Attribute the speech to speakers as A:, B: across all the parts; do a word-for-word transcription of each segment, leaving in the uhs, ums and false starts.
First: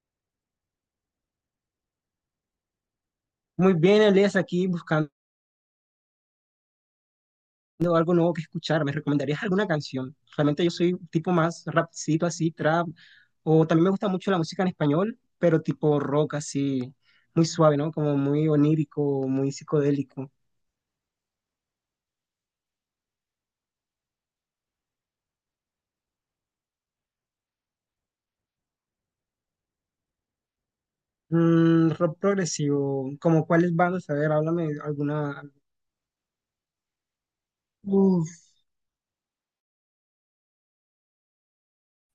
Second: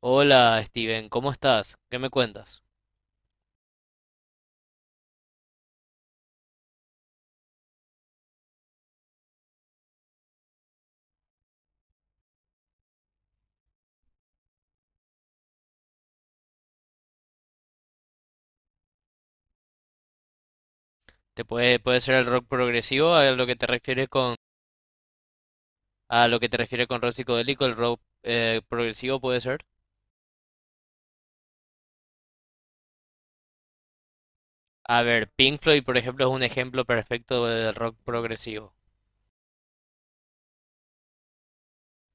A: Hola Steven, ¿cómo estás? ¿Qué me cuentas?
B: Muy bien, Elias, aquí buscando algo nuevo que escuchar. ¿Me recomendarías alguna canción? Realmente yo soy tipo más rapcito así, trap, o también me gusta mucho la música en español, pero tipo rock así, muy suave, ¿no? Como muy onírico, muy psicodélico.
A: ¿Te puede, puede ser el rock progresivo a lo que te refieres con a lo que te refieres con rock psicodélico, el rock eh, progresivo puede ser?
B: Mm, rock progresivo, ¿como cuáles bandas? A ver, háblame
A: A ver,
B: alguna.
A: Pink Floyd, por ejemplo, es un ejemplo perfecto del rock
B: Uf,
A: progresivo.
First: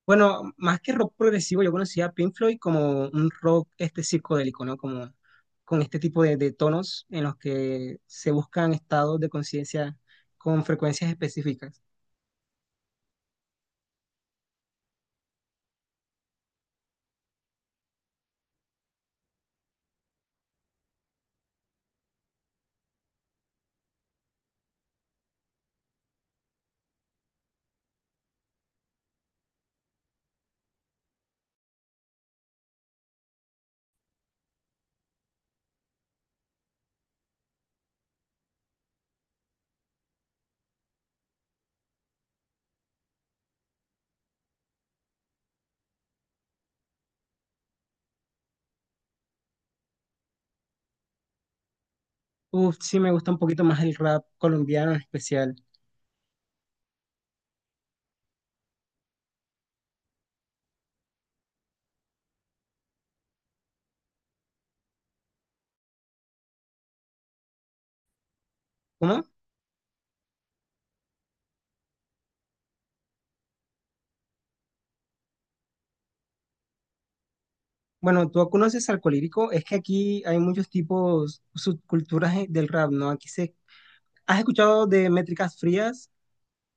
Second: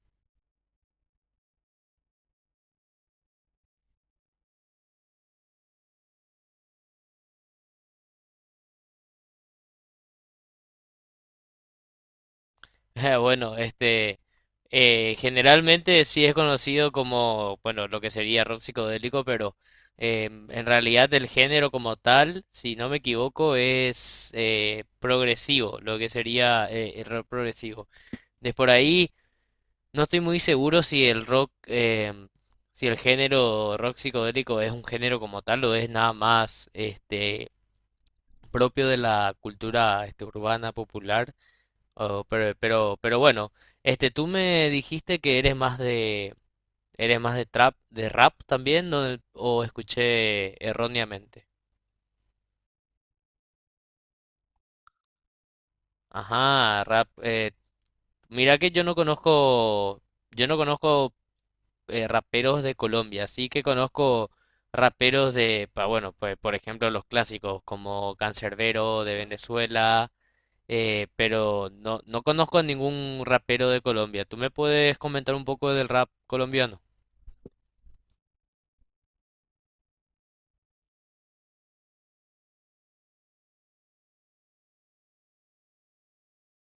B: bueno, más que rock progresivo, yo conocía a Pink Floyd como un rock este psicodélico, ¿no? Como con este tipo de, de tonos en los que se buscan estados de conciencia con frecuencias específicas.
A: Bueno, este, eh, generalmente sí es conocido como, bueno, lo que sería rock psicodélico, pero eh, en realidad el género como tal, si no me equivoco, es eh, progresivo, lo que sería eh, el rock progresivo. De por ahí, no estoy muy seguro si el rock, em, si el género rock psicodélico es un género como tal o es nada más este, propio de la cultura este, urbana popular. o- pero, pero, pero bueno, este, tú me dijiste que eres más de, eres más de trap, de rap también, ¿no? O escuché erróneamente.
B: Uf, sí me gusta un poquito más el rap colombiano en especial.
A: Ajá, rap. Eh, mira que yo no conozco, yo no conozco eh, raperos de Colombia. Sí que conozco raperos de, pa- bueno, pues por ejemplo los clásicos como Canserbero de
B: ¿Cómo?
A: Venezuela, eh, pero no, no conozco a ningún rapero de Colombia. ¿Tú me puedes comentar un poco del rap colombiano?
B: Bueno, tú conoces al colírico, es que aquí hay muchos tipos, subculturas eh, del rap, ¿no? Aquí se... ¿Has escuchado de métricas frías?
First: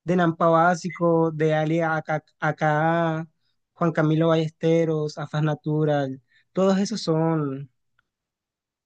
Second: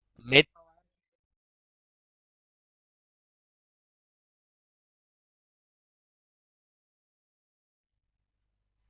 B: De Nampa Básico, de Ali Aka, Aka, Juan Camilo Ballesteros, Afas Natural, todos esos son,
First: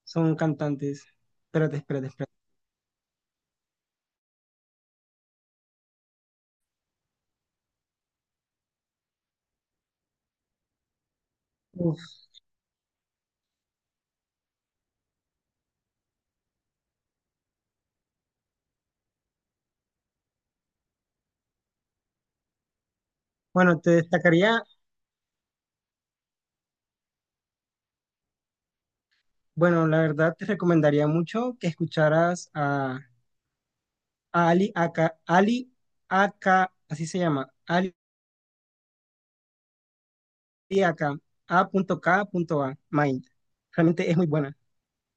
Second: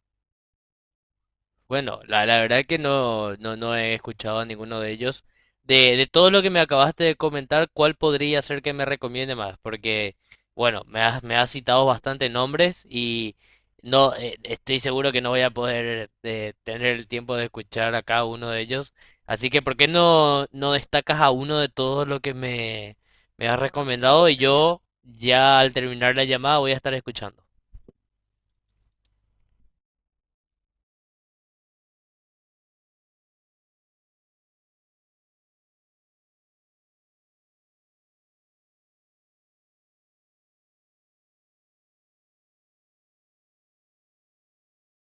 B: son cantantes. Espérate,
A: Bueno,
B: espérate,
A: la,
B: espérate.
A: la verdad que no, no, no he escuchado a ninguno de ellos. De, de todo lo que me acabaste de comentar, ¿cuál podría ser que me recomiende más? Porque, bueno, me has, me has citado
B: Uf.
A: bastantes nombres y no, eh, estoy seguro que no voy a poder eh, tener el tiempo de escuchar a cada uno de ellos. Así que, ¿por qué no, no destacas a uno de todos lo que me, me has
B: Bueno, te
A: recomendado? Y
B: destacaría,
A: yo, ya al terminar la llamada, voy a estar escuchando.
B: bueno, la verdad te recomendaría mucho que escucharas a, a Ali Aka, Ali Aka, así se llama, Ali Aka, A K A. Mind. Realmente es muy buena.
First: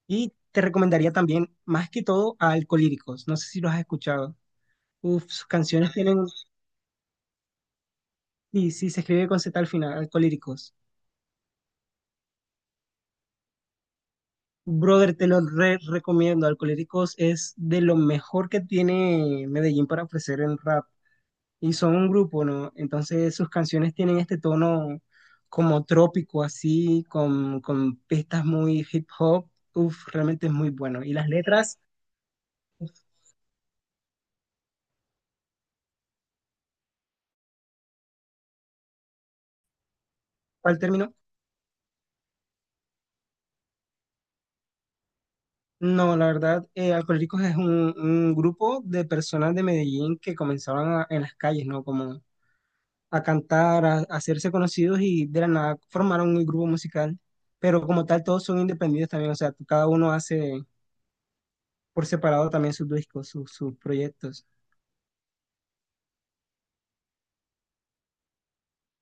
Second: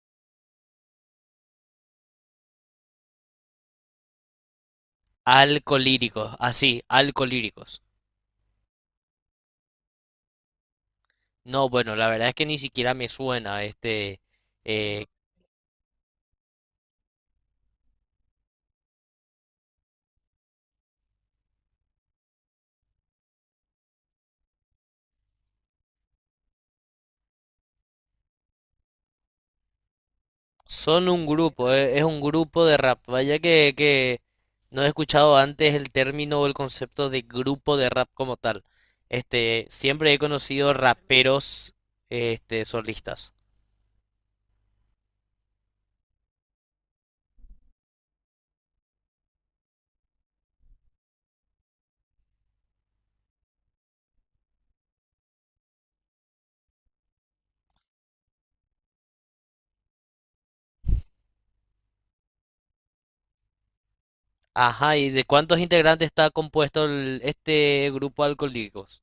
B: Y te recomendaría también, más que todo, a Alcolíricos. No sé si los has escuchado. Uf, sus canciones tienen.
A: Alcolíricos, así, alcolíricos.
B: Sí, sí, se escribe con Z al final, Alcohólicos.
A: No, bueno, la verdad es que ni siquiera me suena. Este, eh,
B: Brother, te lo re recomiendo. Alcohólicos es de lo mejor que tiene Medellín para ofrecer en rap. Y son un grupo, ¿no? Entonces sus canciones tienen este tono como trópico, así, con, con pistas muy hip hop. Uf, realmente es muy bueno.
A: son
B: Y
A: un
B: las
A: grupo,
B: letras,
A: eh, es un grupo de rap. Vaya que, que no he escuchado antes el término o el concepto de grupo de rap como tal. Este, siempre he conocido
B: ¿cuál término?
A: raperos, este, solistas.
B: No, la verdad, eh, Alcohólicos es un, un grupo de personas de Medellín que comenzaban a- en las calles, ¿no? Como a cantar, a, a hacerse conocidos y de la nada formaron un grupo musical. Pero como tal, todos son independientes también, o sea, cada uno hace por separado también sus discos, sus, sus proyectos.
A: Ajá, ¿y de cuántos integrantes está compuesto el- este grupo Alcolíricos?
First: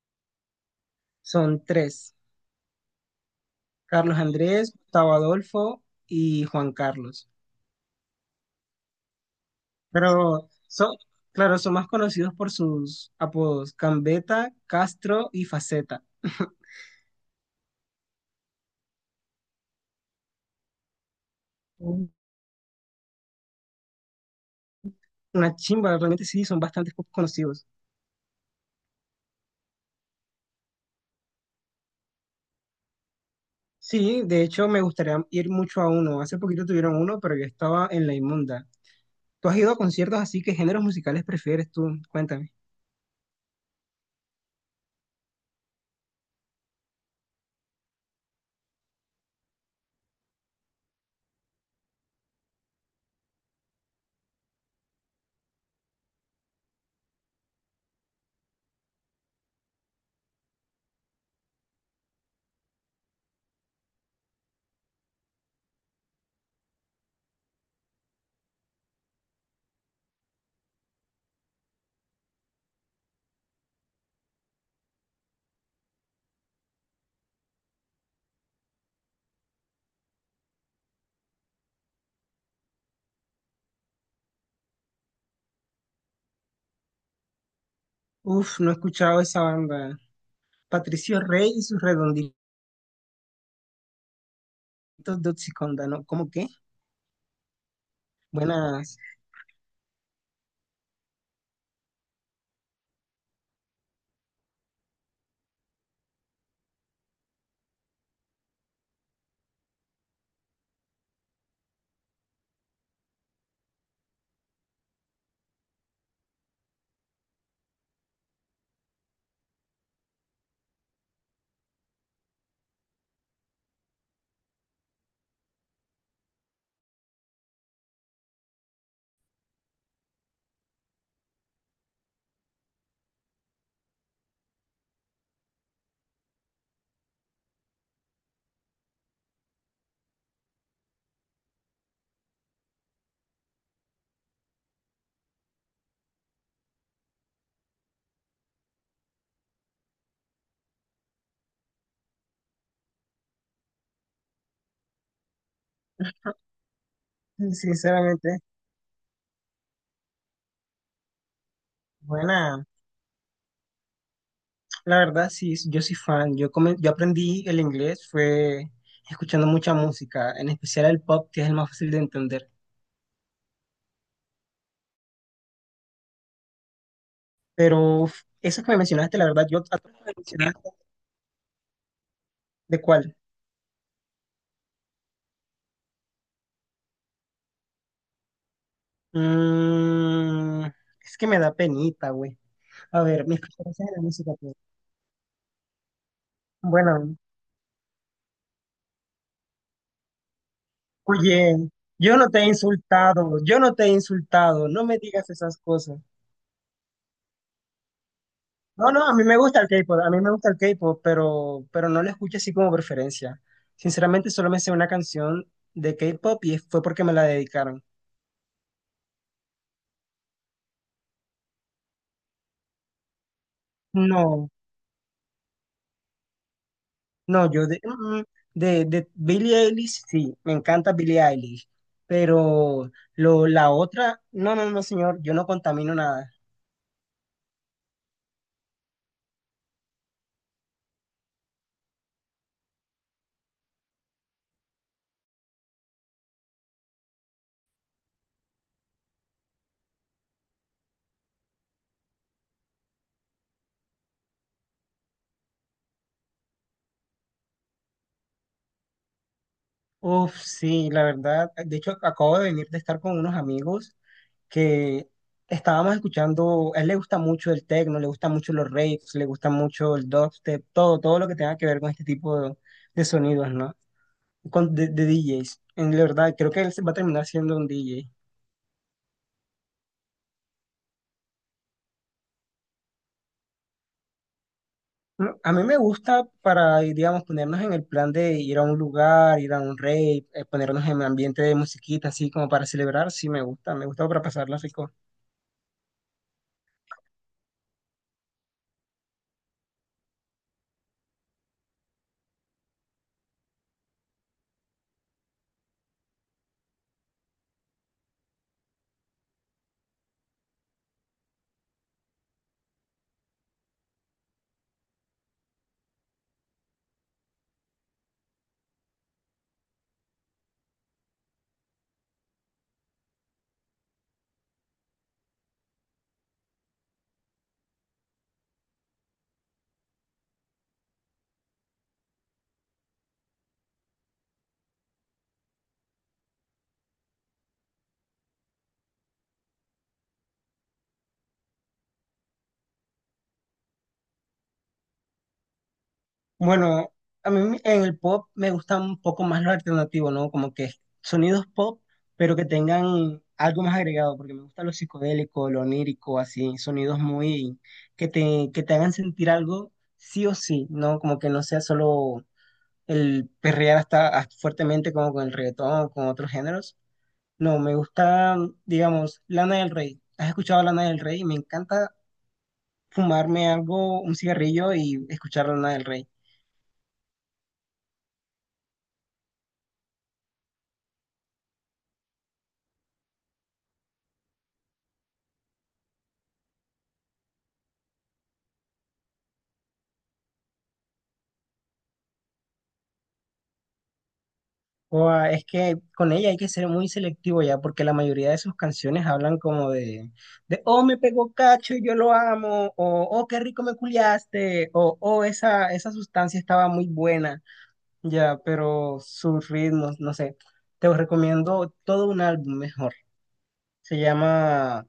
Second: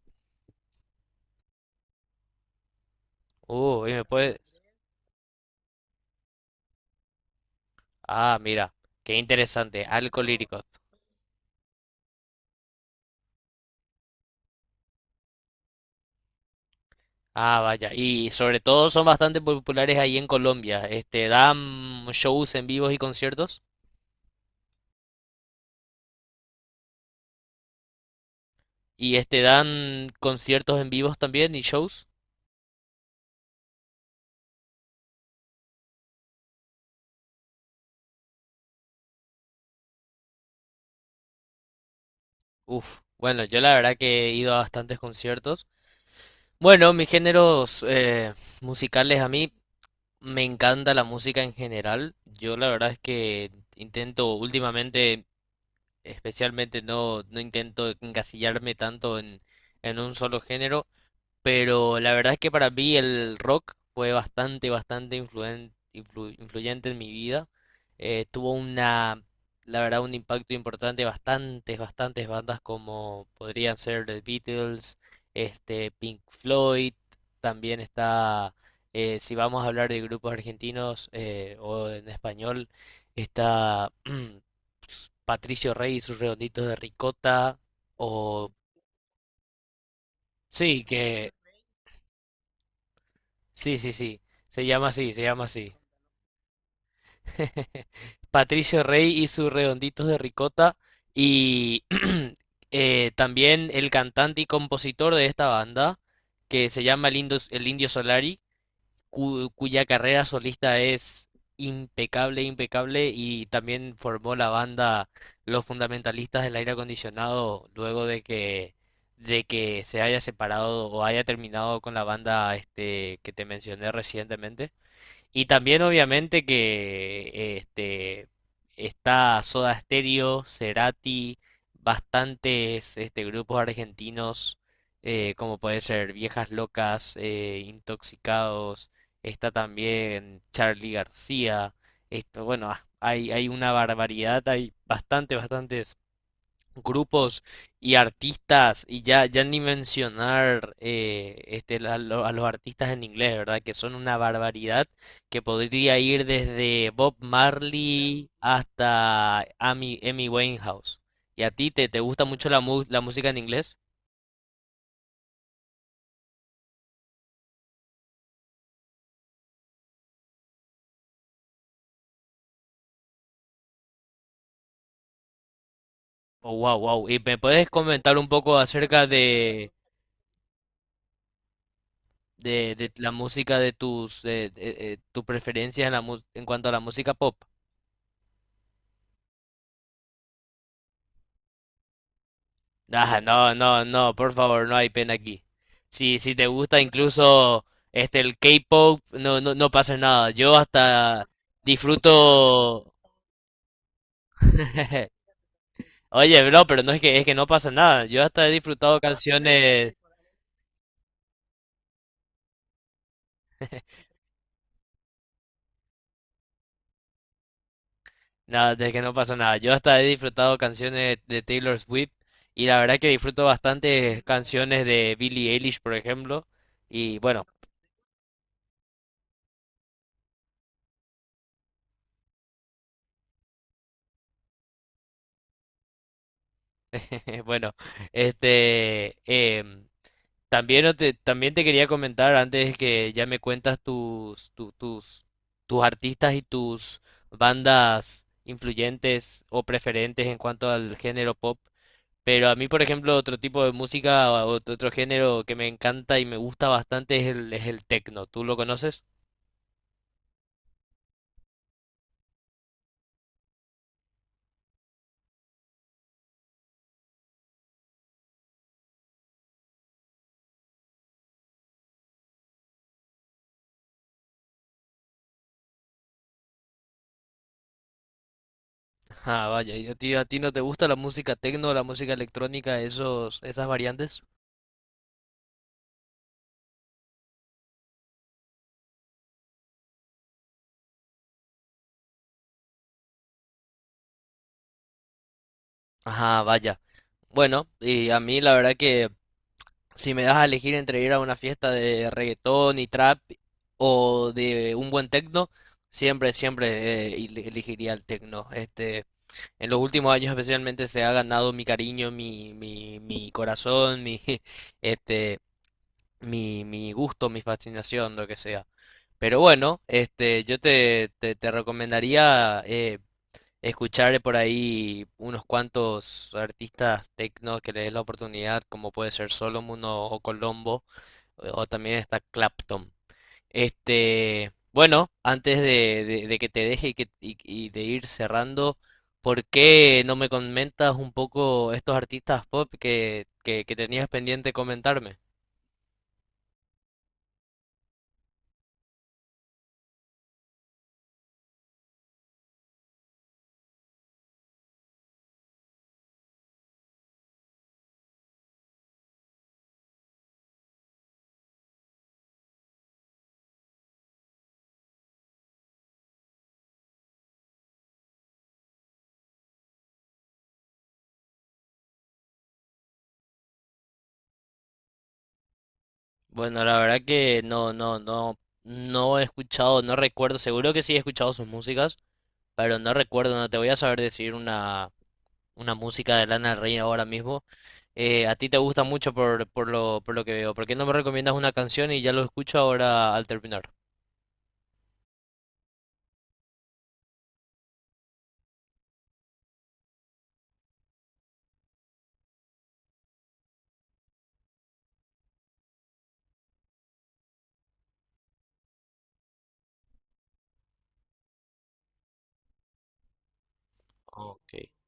B: Son tres,
A: Uh, y me
B: Carlos
A: puede...
B: Andrés, Gustavo Adolfo y Juan Carlos.
A: Ah, mira, qué interesante,
B: Pero
A: Alcolíricos.
B: son, claro, son más conocidos por sus apodos, Cambeta, Castro y Faceta.
A: Ah, vaya. Y sobre todo son bastante populares ahí en Colombia. Este, dan shows en vivos y conciertos.
B: Una chimba, realmente sí, son bastante poco conocidos.
A: Y este, dan conciertos en vivos también y shows.
B: Sí, de hecho me gustaría ir mucho a uno. Hace poquito tuvieron uno, pero yo estaba en la inmunda. ¿Tú has ido a conciertos así? ¿Qué géneros musicales prefieres tú? Cuéntame.
A: Uf. Bueno, yo la verdad que he ido a bastantes conciertos. Bueno, mis géneros eh, musicales, a mí me encanta la música en general. Yo la verdad es que intento últimamente, especialmente no, no intento encasillarme tanto en, en un solo género. Pero la verdad es que para mí el rock fue bastante, bastante influen- influ- influyente en mi vida. Eh, tuvo una, la verdad, un impacto importante, bastantes, bastantes bandas como podrían ser The Beatles, este, Pink Floyd, también está, eh, si vamos a hablar de grupos argentinos eh, o en español, está Patricio Rey y sus Redonditos de Ricota, o
B: Uf, no he escuchado esa banda.
A: sí,
B: Patricio
A: que...
B: Rey y sus redonditos
A: Sí, sí, sí. Se llama así, se
B: de
A: llama así.
B: Oxiconda, ¿no? ¿Cómo qué?
A: Patricio
B: Buenas,
A: Rey y sus Redonditos de Ricota. Y eh, también el cantante y compositor de esta banda, que se llama el Indio, el Indio Solari, cu- cuya carrera solista es impecable, impecable. Y también formó la banda Los Fundamentalistas del Aire Acondicionado luego de que, de que se haya separado o haya terminado con la banda este, que te mencioné recientemente. Y también obviamente que este, está Soda Stereo, Cerati, bastantes este, grupos argentinos, eh, como puede ser Viejas Locas, eh, Intoxicados, está también Charly García, esto, bueno, ah, hay, hay una barbaridad, hay bastante, bastantes grupos y artistas, y ya, ya ni mencionar eh, este, a, lo- a los artistas en inglés, ¿verdad? Que son una barbaridad, que podría ir desde Bob Marley
B: sinceramente,
A: hasta Amy, Amy Winehouse. ¿Y a ti te, te gusta mucho la,
B: buena.
A: mu- la música en inglés?
B: La verdad, sí, yo soy fan. Yo, come- yo aprendí el inglés, fue escuchando mucha música, en especial el pop, que es el más fácil de entender.
A: Oh, wow, wow. ¿Y me puedes
B: Pero
A: comentar
B: uf,
A: un poco
B: esas que me
A: acerca
B: mencionaste, la verdad, yo...
A: de, de,
B: ¿De
A: de la
B: cuál?
A: música de tus, eh, eh, eh, tus preferencias en, la, mu- en cuanto a la música pop?
B: Mm, es que me da penita, güey. A
A: Ah,
B: ver, mis
A: no, no,
B: preferencias de la
A: no,
B: música.
A: por
B: Pues.
A: favor, no hay pena aquí. Si, si te gusta
B: Bueno,
A: incluso este el K-pop, no, no, no pasa nada. Yo hasta
B: oye, yo no te he
A: disfruto.
B: insultado, yo no te he insultado, no me digas esas cosas.
A: Oye, bro, pero no es que es que no pasa nada. Yo hasta he
B: No,
A: disfrutado
B: no, a mí me gusta el
A: canciones.
B: K-pop, a mí me gusta el K-pop, pero, pero no lo escucho así como preferencia. Sinceramente, solo me sé una canción de K-pop y fue porque me la dedicaron.
A: Nada, de que no pasa nada. Yo hasta he disfrutado canciones de Taylor Swift y la verdad que disfruto bastante
B: No.
A: canciones de Billie Eilish, por ejemplo. Y bueno,
B: No, yo de, mm, de, de Billie Eilish, sí, me encanta Billie Eilish, pero lo, la otra, no, no, no, señor, yo no contamino nada.
A: bueno, este, em, también no te, también te quería comentar antes que ya me cuentas tus, tu- tus, tus artistas y tus bandas influyentes o preferentes en cuanto al género pop. Pero a mí, por ejemplo, otro tipo de música o ot- otro género que me encanta y me gusta bastante es el, es el techno. ¿Tú lo conoces?
B: Uf, sí, la verdad, de hecho acabo de venir de estar con unos amigos que estábamos escuchando, a él le gusta mucho el techno, le gusta mucho los raves, le gusta mucho el dubstep, todo, todo lo que tenga que ver con este tipo de, de sonidos, ¿no? Con, de, de D Js. En la verdad, creo que él se va a terminar siendo un D J.
A: Ah, vaya, ¿y a ti, a ti no te gusta la música techno, la música electrónica, esos, esas variantes?
B: Mm, A mí me gusta para, digamos, ponernos en el plan de ir a un lugar, ir a un rave, eh, ponernos en ambiente de musiquita, así como para celebrar, sí me gusta, me gusta para pasarla rico.
A: Ah, vaya. Bueno, y a mí la verdad que, si me das a elegir entre ir a una fiesta de reggaetón y trap o de un buen techno, siempre, siempre eh, il- elegiría el techno. Este, en los últimos años especialmente se ha ganado mi cariño, mi, mi, mi corazón, mi, este, mi, mi gusto, mi fascinación, lo que sea. Pero bueno, este, yo te, te, te recomendaría eh, escuchar por ahí unos cuantos artistas techno que le des la oportunidad, como puede ser Solomon o, o Colombo o también está Clapton. Este, bueno, antes de, de- de que te deje y, que, y- y de ir cerrando, ¿por qué no me comentas un poco estos artistas pop que, que- que tenías pendiente comentarme?
B: Bueno, a mí me- en el pop me gusta un poco más lo alternativo, ¿no? Como que sonidos pop, pero que tengan algo más agregado, porque me gusta lo psicodélico, lo onírico, así, sonidos muy, que te, que te hagan sentir algo sí o sí, ¿no? Como que no sea solo el perrear hasta, hasta fuertemente como con el reggaetón, con otros géneros. No, me gusta, digamos, Lana del Rey. ¿Has escuchado Lana del Rey? Me encanta fumarme algo, un cigarrillo y escuchar Lana del Rey.
A: Bueno, la verdad que no, no, no, no he escuchado, no recuerdo, seguro que sí he escuchado sus músicas, pero no recuerdo, no te voy a saber decir una, una música de Lana del Rey ahora mismo. Eh, a ti te gusta mucho por, por lo, por lo que veo. ¿Por qué no me recomiendas una canción y ya lo escucho ahora al terminar?
B: O, ah, es que con ella hay que ser muy selectivo ya, porque la mayoría de sus canciones hablan como de, de oh, me pegó cacho y yo lo amo, o oh, qué rico me culiaste, o oh, esa, esa sustancia estaba muy buena. Ya, pero sus ritmos, no sé. Te recomiendo todo un álbum mejor. Se
A: Ok.
B: llama,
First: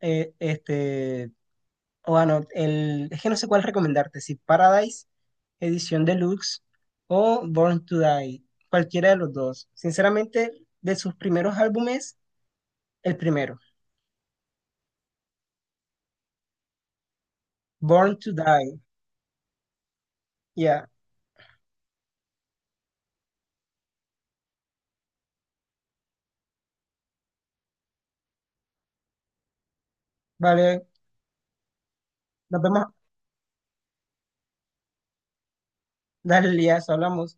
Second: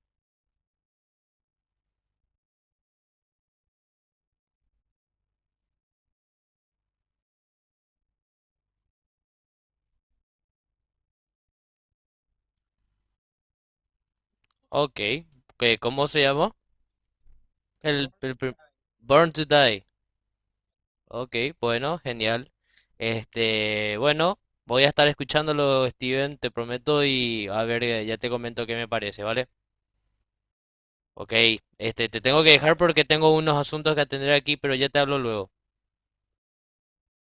B: eh, este, o bueno, el, es que no sé cuál recomendarte, si Paradise, edición deluxe o Born to Die, cualquiera de los dos. Sinceramente, de sus primeros álbumes, el primero,
A: Ok, que- ¿cómo se llamó? El,
B: Born to
A: el prim-
B: Die.
A: Born to Die.
B: Ya,
A: Ok, bueno, genial. Este, bueno, voy a estar escuchándolo, Steven, te prometo, y a ver, eh, ya te comento qué me parece, ¿vale?
B: vale,
A: Ok, este, te tengo que
B: nos
A: dejar
B: vemos,
A: porque tengo unos asuntos que atender aquí, pero ya te hablo luego.
B: dale, ya, hablamos.